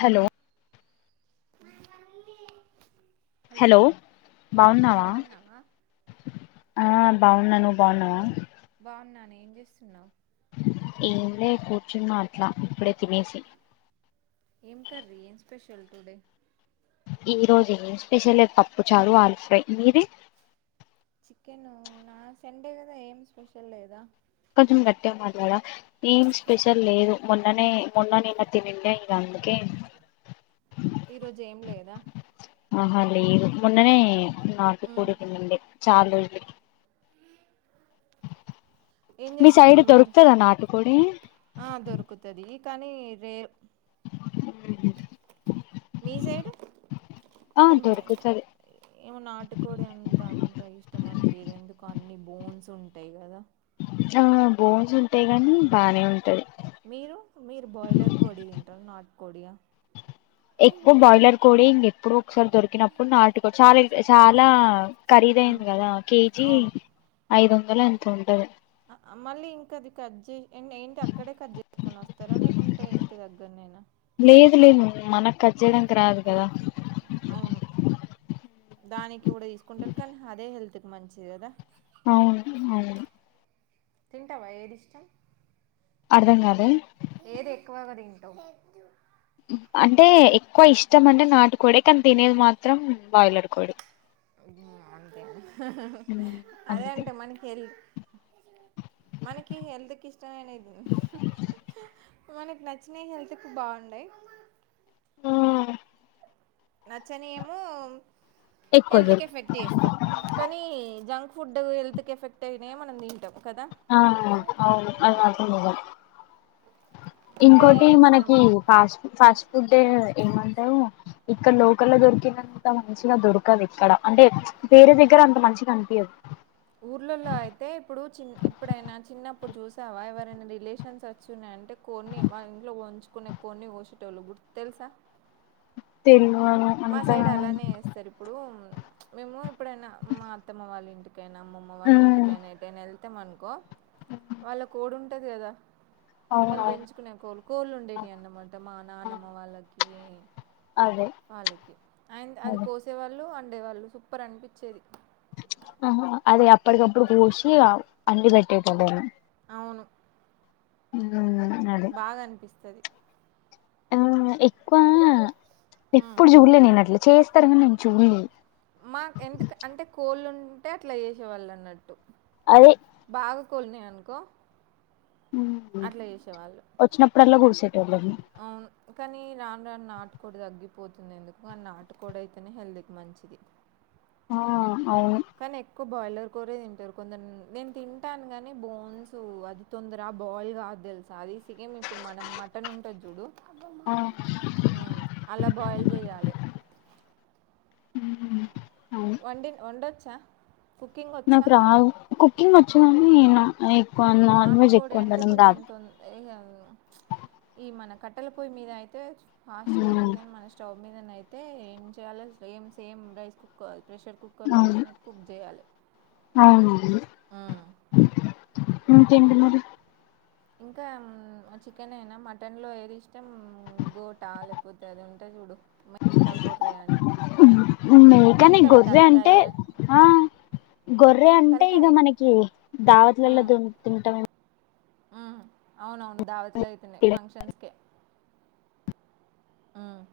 Hello hello బావున్నావ బాగున్నావా ఆ బాగున్నాను బాన్నావా బోన్నాను ఏం చేస్తున్నావ్ ఏంలే కూర్చున్నా అట్లా ఇప్పుడే తినేసి ఏం కర్రీ ఏం స్పెషల్ టుడే ఈ రోజు స్పెషలే పప్పు చారు ఆలు ఫ్రై మీది చికెను నా సండే కదా ఏం స్పెషల్ లేదా కొంచెం గట్టిగమాట్లాడారా ఏం స్పెషల్ లేదు మొన్ననే మొన్నేనా ఈమధ్య నిన్నే ఇక అందుకే ఈరోజు ఏం లేదా అహలేదు మున్ననే నాటు మ్మ్ కోడి తినుండే చాలు ఇ ఏం మీ సైడ్ చేస్తున్నావు మరి దొరుకుతదా నాటుకోడి ఆ దొరుకుతాది కానీ రే హ్మ్ మీ సైడు ఆ కానీ బో దొరుకుతది ఏమో నాటుకోడి ఎంత అంటే ఇష్టమ్మంపియదు ఎందుకు అన్ని బోన్స్ ఉంటైయ్ కదా ఆ బోన్స్ ఉంటాయి గాని బానే ఉంటది మీరు మీరు బోయిలర్ కోడి తింటారు నాటు కోడియ ఎక్కువ బాయిలర్ కోడి ఇంకెప్పుడొ ఒకసారి దొరికినప్పుడు నాటికో చాలా చాలా మ్మ్ ఖరీదైంది కదా కేజీ ఐదు వందలు ఎంతో ఉంటది ఆ మళ్ళీ ఇంకా అది కట్ చే ఏంటి అక్కడే కట్ చెంచుకుని వస్తారా లేకుంటే ఇంటి దగ్ లేదు లేదు మానక్ కట్ చేయడానికి రాదు కదా అవును దానికి కూడా తీసుకుంటారు కాన్ హాదే హెల్త్ కి మంచిది కదా అవున్ అవును తింటావా ఏది ఇష్టం అర్ధంకదా ఏది ఎక్కువగా తింటావ్ అంటే ఎక్కువ ఇష్టం అంటే నాటుకోడే కన్ తినేది మాత్రం బాయిలర్ కోడే హ్మ్ అంతే కదా ఉమ్, అదే అంతే అంట మనకి హెల్ మనకి హెల్త్ కి ఇష్టమైనది మనకి నచ్చినియ్ హెల్త్కు బాండై ఆ నచ్చని ఏమో ఎక్కువ హెల్త్కి దొరుకు ఎఫెక్ట్ చేస్తావ్ కానీ జంక్ ఫుడ్ హెల్త్కే ఎఫెక్ట్ ఐనియే మనం తింటాం కదా ఆ అవును అది హ్మ్. మాత్రం నిజం ఇంకా ఇంకోటి ఏమి ఇష్టం? మనకి ఫాస్ట్ హ్మ్. ఫాస్ట్ ఫుడే ఏమంటవు ఇక్కడ లోకల్ లో దొరికినంత మంచిగా దొరకవ్ ఇక్కడ అంటే వేరే దగ్గర అంత మంచిగా అనిపియద్ ఊర్లలో అయితే ఇప్పుడు చి ఎప్పుడైనా చిన్నప్పుడు చూసావా ఎవరైనా రిలేషన్స్ ఓచ్చిన్నాయంటే కోడ్నీ మనింట్లో ఉంచుకునే కోడ్నీ కొసేటోళ్ళు గుర్ తెలుసా తెలు మా అంత సైడ్ అలానే ఏస్తారు ఇప్పుడు మేము ఇప్పుడైనా మా అత్తమ్మ వాళ్ళ ఇంటి కైనా అమ్మమ్మ వాళ్ళ ఉమ్ ఇంటికైనా ఏటైనా ఎళ్తమనుకో వాళ్ళ కోడి ఉంటది కదా వాళ్ళు అవునవును పెంచుకునే కోళ్ళు కోళ్ళు ఉండేటియి అన్నమాట మా నానమ్మ వాళ్ళకి అవే వాళ్ళకి అంద్ అది కోసేవాళ్ళు వండేవాళ్ళు సూపర్ అనిపించేది ఆహా అదే అప్పటికప్పుడు కోసిగ అండి పెట్టేటోళ్ళేను అవును ఉ బాగా అనిపిస్తది ఆ ఎక్కువ ఉమ్. ఎప్పుడు చూడలే నేను అట్లా చేస్తారు కన్ నేన్ చూడ్లే మాకేంటక్ అంటే కోళ్ళు ఉంటే అట్లా చేసేవాళ్ళన్నట్టు అది కోల్ని అనుకో ఉమ్ అట్లా చేసేవాళ్ళు యమ్మది అవును. కానీ రాన్ రాన్ నాటు కోడి తగ్గిపోతుంది ఎందుకు అ నాటకోడయితేనే హెల్త్కి మంచిది ఆ అవును కానీ ఎక్కువ బాయిలర్ కోరే తింటారు కొందరు నేన్ తింటానుగాని బోన్స్ అది తొందర బాయిల్గా దేలుసా అది సికేన్ ఇప్పుడు మనం మటన్ ఉంటది చూడు ఆ అలా బాయిల్ జెయాలె ఉహ్మ్ వండిన్ వండొచ్చా కుకింగ్ వచ్చా ఏమో చున్నీయాలా అదేక్ నాటుకోడి అంటే కొంచెం తొం ఈ మన కట్టల పొయ్యి మీద అయితే ఫాస్ట్గ అయితుందిగాని మన స్టవ్ మీదన అయితే ఏం చేయాలి సేమ్ సేమ్ రైస్ కుక్క ప్రెషర్ కుక్కర్లో అవును వేసినట్టు కుక్ జెయాలె ఇంకేంటి మరీ ఇంకా చికెనెనా మటన్ లో ఏది ఇష్టం బోటాలె కొద్ అది ఉంటే చూడు మేకా గొర్రె అని మేకనె తింటావా గొర్రె అంటే తలకాయ ఆ గొర్రె తిన్ అంటే ఇగ తలకాయ మనకి దావతులలో ది తింట ఉ అవునవును దావత్లయితేనె ఫంక్షన్స్కే ఉమ్.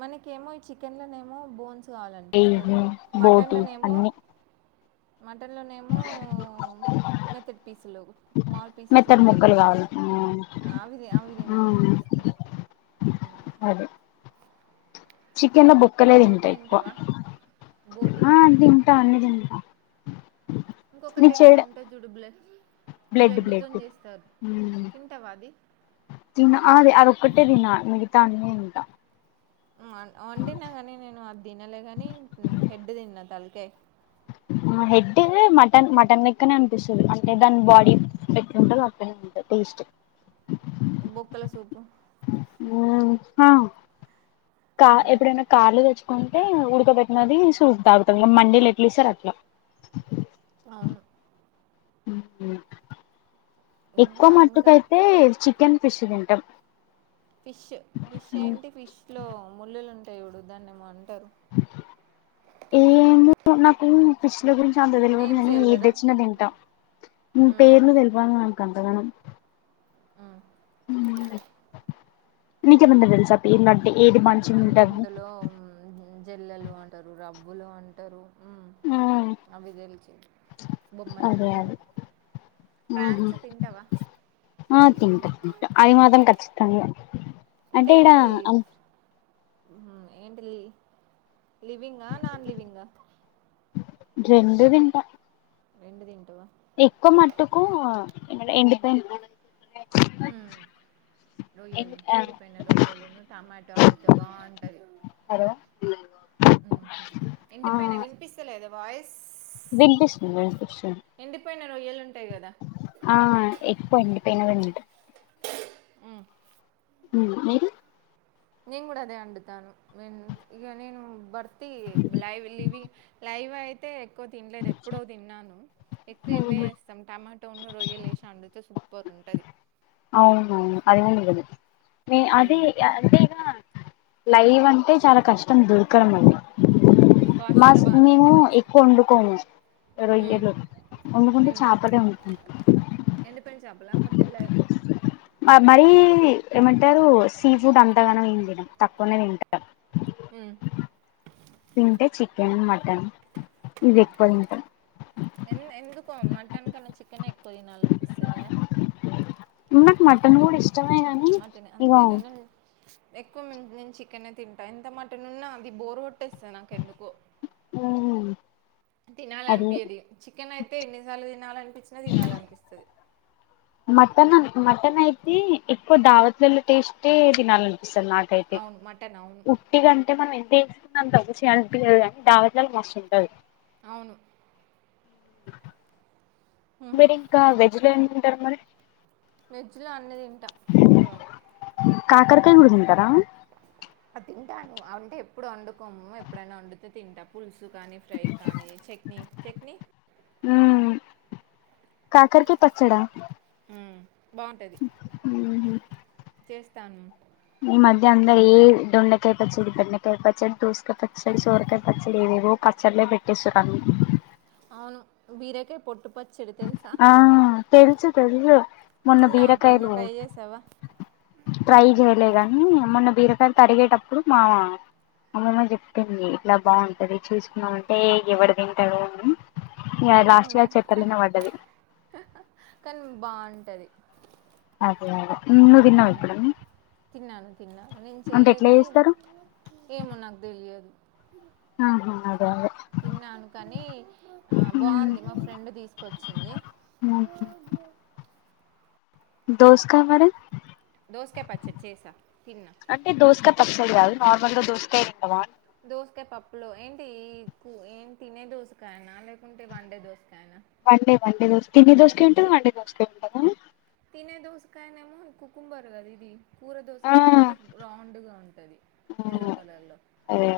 మనకెమో ఈ చికెన్ లనేమో బోన్స్ కావాలనిపిస్తంది బోటి మటన్లనేమో అన్ని మటన్లనేమో మెత్తటి పీసులు స్మాల్ పీసెస్ మెత్తటి ఉంటాయి ముక్కలు చూడు కావాలి అవిది అవి తినాలనిపిస్తయ్ అదే చికెన్ ల బొక్కలే బోటి తింటా ఎక్కువ తింటావా బోటి నీ ఇంకొకటమో చెడ ఉంటదిజుడు బ్లె బ్లడ్ బ్లడ్ బ్లెడ్డుతోని చేస్తారు ఉమ్ తింటావా అది తిన ఆది అదొక్కటే దిన మగితా అన్ని తింటా ఉం వ వండినా గాని నేను అది తినలేగాని హెడ్ తిన్నా తలకే అ హెడ్ మటన్ మటన్ లెక్కనే అనిపిస్తది అంటే దాని బాడీ అవును ఎట్లుంటదో బాగుంట టేస్ట్ బొక్కల సూపు కా ఆ, ఎప్పుడైన్న కార్లో తెచ్ అంటే ఉడకబెట్టినది సూప్ తాగుతం మండీలు ఎట్ల ఇస్తారో అట్లా ఆ ఎక్కువ ఇంకా ఇంకా మట్టుకైతే చికెన్ ఫిష్ తింటం ఫిష్ ఫిష్ ఏంటి ఫిష్ లో ముళ్ళలు ఉంటాయి చూడు దన్నేమో అన్ ఏమో నాకు ఫిష్ గురించి అంత తెలువదు నేమ్స్ గాని తెల్వదా కదా ఏదెచ్చిన తింటా ఉమ్, పేర్లు తెలిపాను గంతగనం ఉమ్. నీకేమన తెల్సా పేర్లు ఏది అంటే మంచిగుంటది ఇందులో జల్లలు అంటారు రబ్బులు అంటారు అవి తెలిచి బొమ్మలాంటారు ఆహ ఆ తింటా తింటా అది మాత్రం ఖచ్చితంగా అంటే ఏంటి ఏంటి లి లివింగా నాన్ లివింగా రెండు తింటా రెండు తింటవా ఎక్కువ మట్టుకు ఎండిపోయి ఉ రొయ్యలు ఆ ఎండిపోయిన రొయ్యలును టమాటో వండితే బాగుంటది హలో ఆ ఇంటిపైనా వినిపిస్తలేదు వినిపిస్తుంది వినిపిస్తు ఎండిపోయిన రొయ్యలు ఉంటాయి కదా ఆ ఎకువండి పెన వేదాన్ట ఉ ఉ మీరు నేను కూడా అదే అండుతాను నిను ఇగ నిను బర్ లైవ్ లివింగ్ లైవ్ అయితే ఎక్కువ తినలేదు ఎప్పుడో తిన్నాను ఎక్కువ ఇవ్వే వేస్తాం టమాటోన్న రొయ్యలే వేసి వండితే సూపర్ ఉంటది అవును అది గూడ నిజమే ఉ అదే ఉమ్ అదేగ లైవ్ అంటే చాలా కష్టం దొరకడం అండి కాస్ట్ మా కూడా స్ బాగానే మేము ఉంటది వచ్చు ఎక్కువ వండుకోము ఉమ్ రొయ్యలు వండుకుంటే చాపలే వండుకుంటం ఎండి పోయిన చాపల మొట్టి లె మ మరీ ఏమంటారు సీ ఫుడ్ అంతగనం ఎం తినం తక్కువనే తింటం ఉ తింటే చికెన్ మటన్ ఇవి ఎక్కువ తింటాం ఎన్ ఎందుకో మటన్ కన్నా చికెనే ఎక్ ఎక్కువ తినాలనిపిస్తది కదా నాకు మటన్ కూడా ఇష్టమే గాని మటన్ ఇగ అంతేనా నేను ఎక్కువ మేం నేను చికెనే తింటా ఎంత మటన్ ఉన్న అది బోర్ కోట్ కొట్టేస్తా నాకెందుకొ అది తినాలనిపింయాది చికెన్ అయితే ఎన్నిసార్లు తినాలనిపించినా తినాలనిపిస్తది మటన్ మటన్ అయితే ఎక్కువ దావతులలో టేస్టే తినాల పిస్తది నాకైతే అవును మటన్ అవును ఉట్టి కంటే మన ఇన్ తీసుకుందాం అంత మంచిగా అనిపియదు గాని దావతల్లో మస్త్ ఉంటది అవును మీరి ఇంకా వెజ్లో ఏం తింటారు మరి? వెజ్ లో అన్నీ తింటా ఒక కాకర్కాయ కూడా తిన్టారా? అ తింటాను అంటే ఎప్పుడు వండుకోము ఎప్పుడైనా వండుతే తింటా పులుసు ఉత్తు కానీ ఫ్రై కానీ చట్నీ చట్నీ కాకర్కాయ పచ్చడా బావుంటది చేస్తాను. ఇది అందరి ఏ దొండకాయ పచ్చడి, బెండకాయ పచ్చడి, దోసకాయ పచ్చడి, సోరకాయ పచ్చడి ఏవేవో పచ్చడలే పెట్టేశరన్ మీకి అవును బీరకాయ్ పొట్టు పచ్చడి తెలుసా? ఆ తెలుసు తదియొ మొన్న తిన్నాం ఎప్పుడైనా బీరకాయలె ట్రై చేసావా ట్రై చేయలే గాని మొన్న బీరకాయ తన్ తరిగేటప్పుడు మావ అమమ్మ చెప్పింది ఇట్లా బావుంటది చూసుకున్నామంటే ఎవడు తింటారు అని ఇగ అవి మనకు లాస్ట్య న- చెప్ కానీ హ్హ్ కానీ బావుంటది. నువ్ తిన్న ఎప్పుడన్నా? తిన్నాను తిన్నాను నేను అంటే చేయలే ఎట్లా గాని చేస్తారు ఏమో నాకు తెలియదు. ఆహ తిన్నాను కానీ ఆ బావుంది మా ఫ్రెండ్ తీసుకొచ్చింది. [unintelligible] దోసకాయ మరి దోసకాయ్ పచ్చడి చేసా తిన్నా ఇప్పుడు కాదు నార్మంద దోస్తా ఇతవా దోసకాయ పప్పులో ఏంటి కు ఏం తినే దోశకాయనా, లేకుంటే వండే దోశకాయనా? వండే వండే దోశ తినే దోశకాయ్ ఉంటద, వండే దోసకాయ్ ఉంటద? తినే దోసకాయ నెమో కుకుంబర గా ఇది కూర ఆ దోసకాయ అనేది ర్రౌండ్గా ఉంటది ఎల్లో కలర్ లో అదే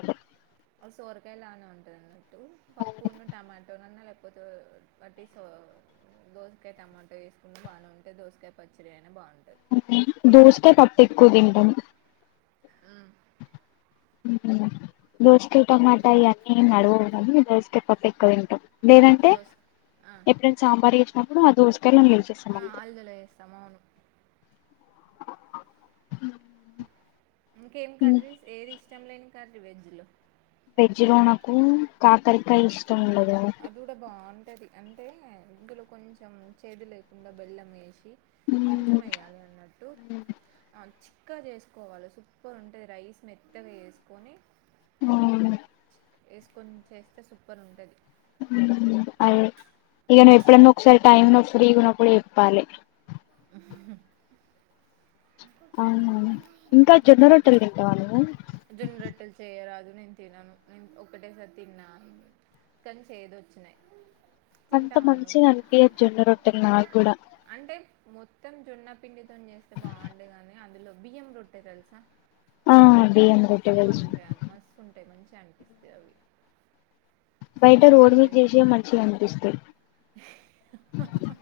సోరకాయ లానే ఉంటది అన్నట్టు పప్పున్న టమాటోన్న లే వదు వాటిపో దోసకాయ టమాటో వేసుకుని బానేం దోసకాయ్ పచ్చరేన బాన్ అంతేనా దోసకాయ పప్పు ఎక్కువ తింటాం. ఉహు దోసకాయ్ టమాటా ఇవన్నీ నడవం గాని దోసకాయ్ పప్పు ఎక్కువ తింటాం. లేదంటే దోస ఆ, ఎప్పుడైనా సాంబార్ ఏసినప్పుడు అదోస్ తెలన్లు ఏసెస్తాం ఆ, అంతే ఆలుగడ్డలో వేస్తాం అవును ఇంకేం కర్రీ ఏది ఇష్టం లేని కర్రీ వెజ్లో? జిరోణకు కాకరిక ఇష్ అది కూడా బా అంటేది అంటే ఇందులో కొంచెం చేదు లేకుండా బెల్లం వేసి కొంచమైయాలి అన్నట్టు ఆ ఇంక చేసుకోవాలి సూపర్ ఉంటది రైస్ మెత్తగా చెసుకొని అవును వేసుకొని చేస్తే సూపర్ ఉంటది. మ్ అయ్యే ఇగ నువ్వు ఎప్పుడన్నా ఒకసారి టైం నువ్వు ఫ్రీగా ఉన్నపుడు చెప్పాలే. అవునవును ఇంకా జొన్న రోట్టెలు తింటావా నువ్వు. జొన్న రొట్టెలు చేయరాదు నేను తినను నేను ఒకటేసారి తిన్న కానీ చేదు వచ్చినాయి. అంత తింటావా నువ్వు మంచిగాన్పియదు జొన్న రొట్టెలు నాకుగూడ. అంటే మొత్తం జొన్నపిండితోని చేస్తే బాగుంటాయీ కానీ అందులో బియ్యం రొట్టే తెలుసా. ఆ బియ్యం రొట్టె తెలుసు. రోట్టే మంచిగానిపిస్తాయీ అవి. బయట సన్నంగా రోడ్ మీద చేసేవి మంచిగానిపిస్తాయి. ఆహ్.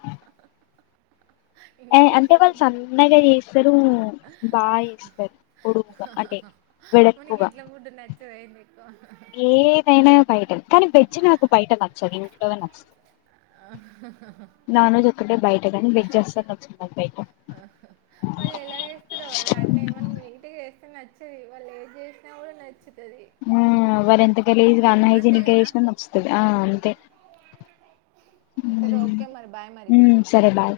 ఏ ఇంట్లా అంటే వాళ్ళు చేసేటివేమో సన్నగా చేస్తారు బాగా చేస్తారు పొడువుగా హ అంటే హ. మనకి వెడల్పుగా ఇంట్లో ఫుడ్డు నచ్చదా ఏమి ఎక్కువ. ఏదైనా బయటనే కానీ వెజ్ నాకు బయట నచ్చదు ఇంట్లోనే నచ్చుతది. ఆహ్ ఆహ్ హ్. బయట కానీ బేక్ చేస్తా [unintelligible] మళ్ళ ఎలా చేస్తున్నావు కదా అన్నేమో మనం ఇంటికి చేస్తేమో నచ్చ. నాచ్చది వాళ్ళు ఏది చేసిన కూడా నచ్చు. ఆహ్ వాళ్లు ఎంత గలీజ్గా అన్ అంతే హైజెనిక్ గా కదా చేసినా నచ్చుతది ఆహ్ అంతే. ఆహ్ సరే ఉమ్ ఓకే మరి బాయ్ మరి. ఉమ్ సరే బాయ్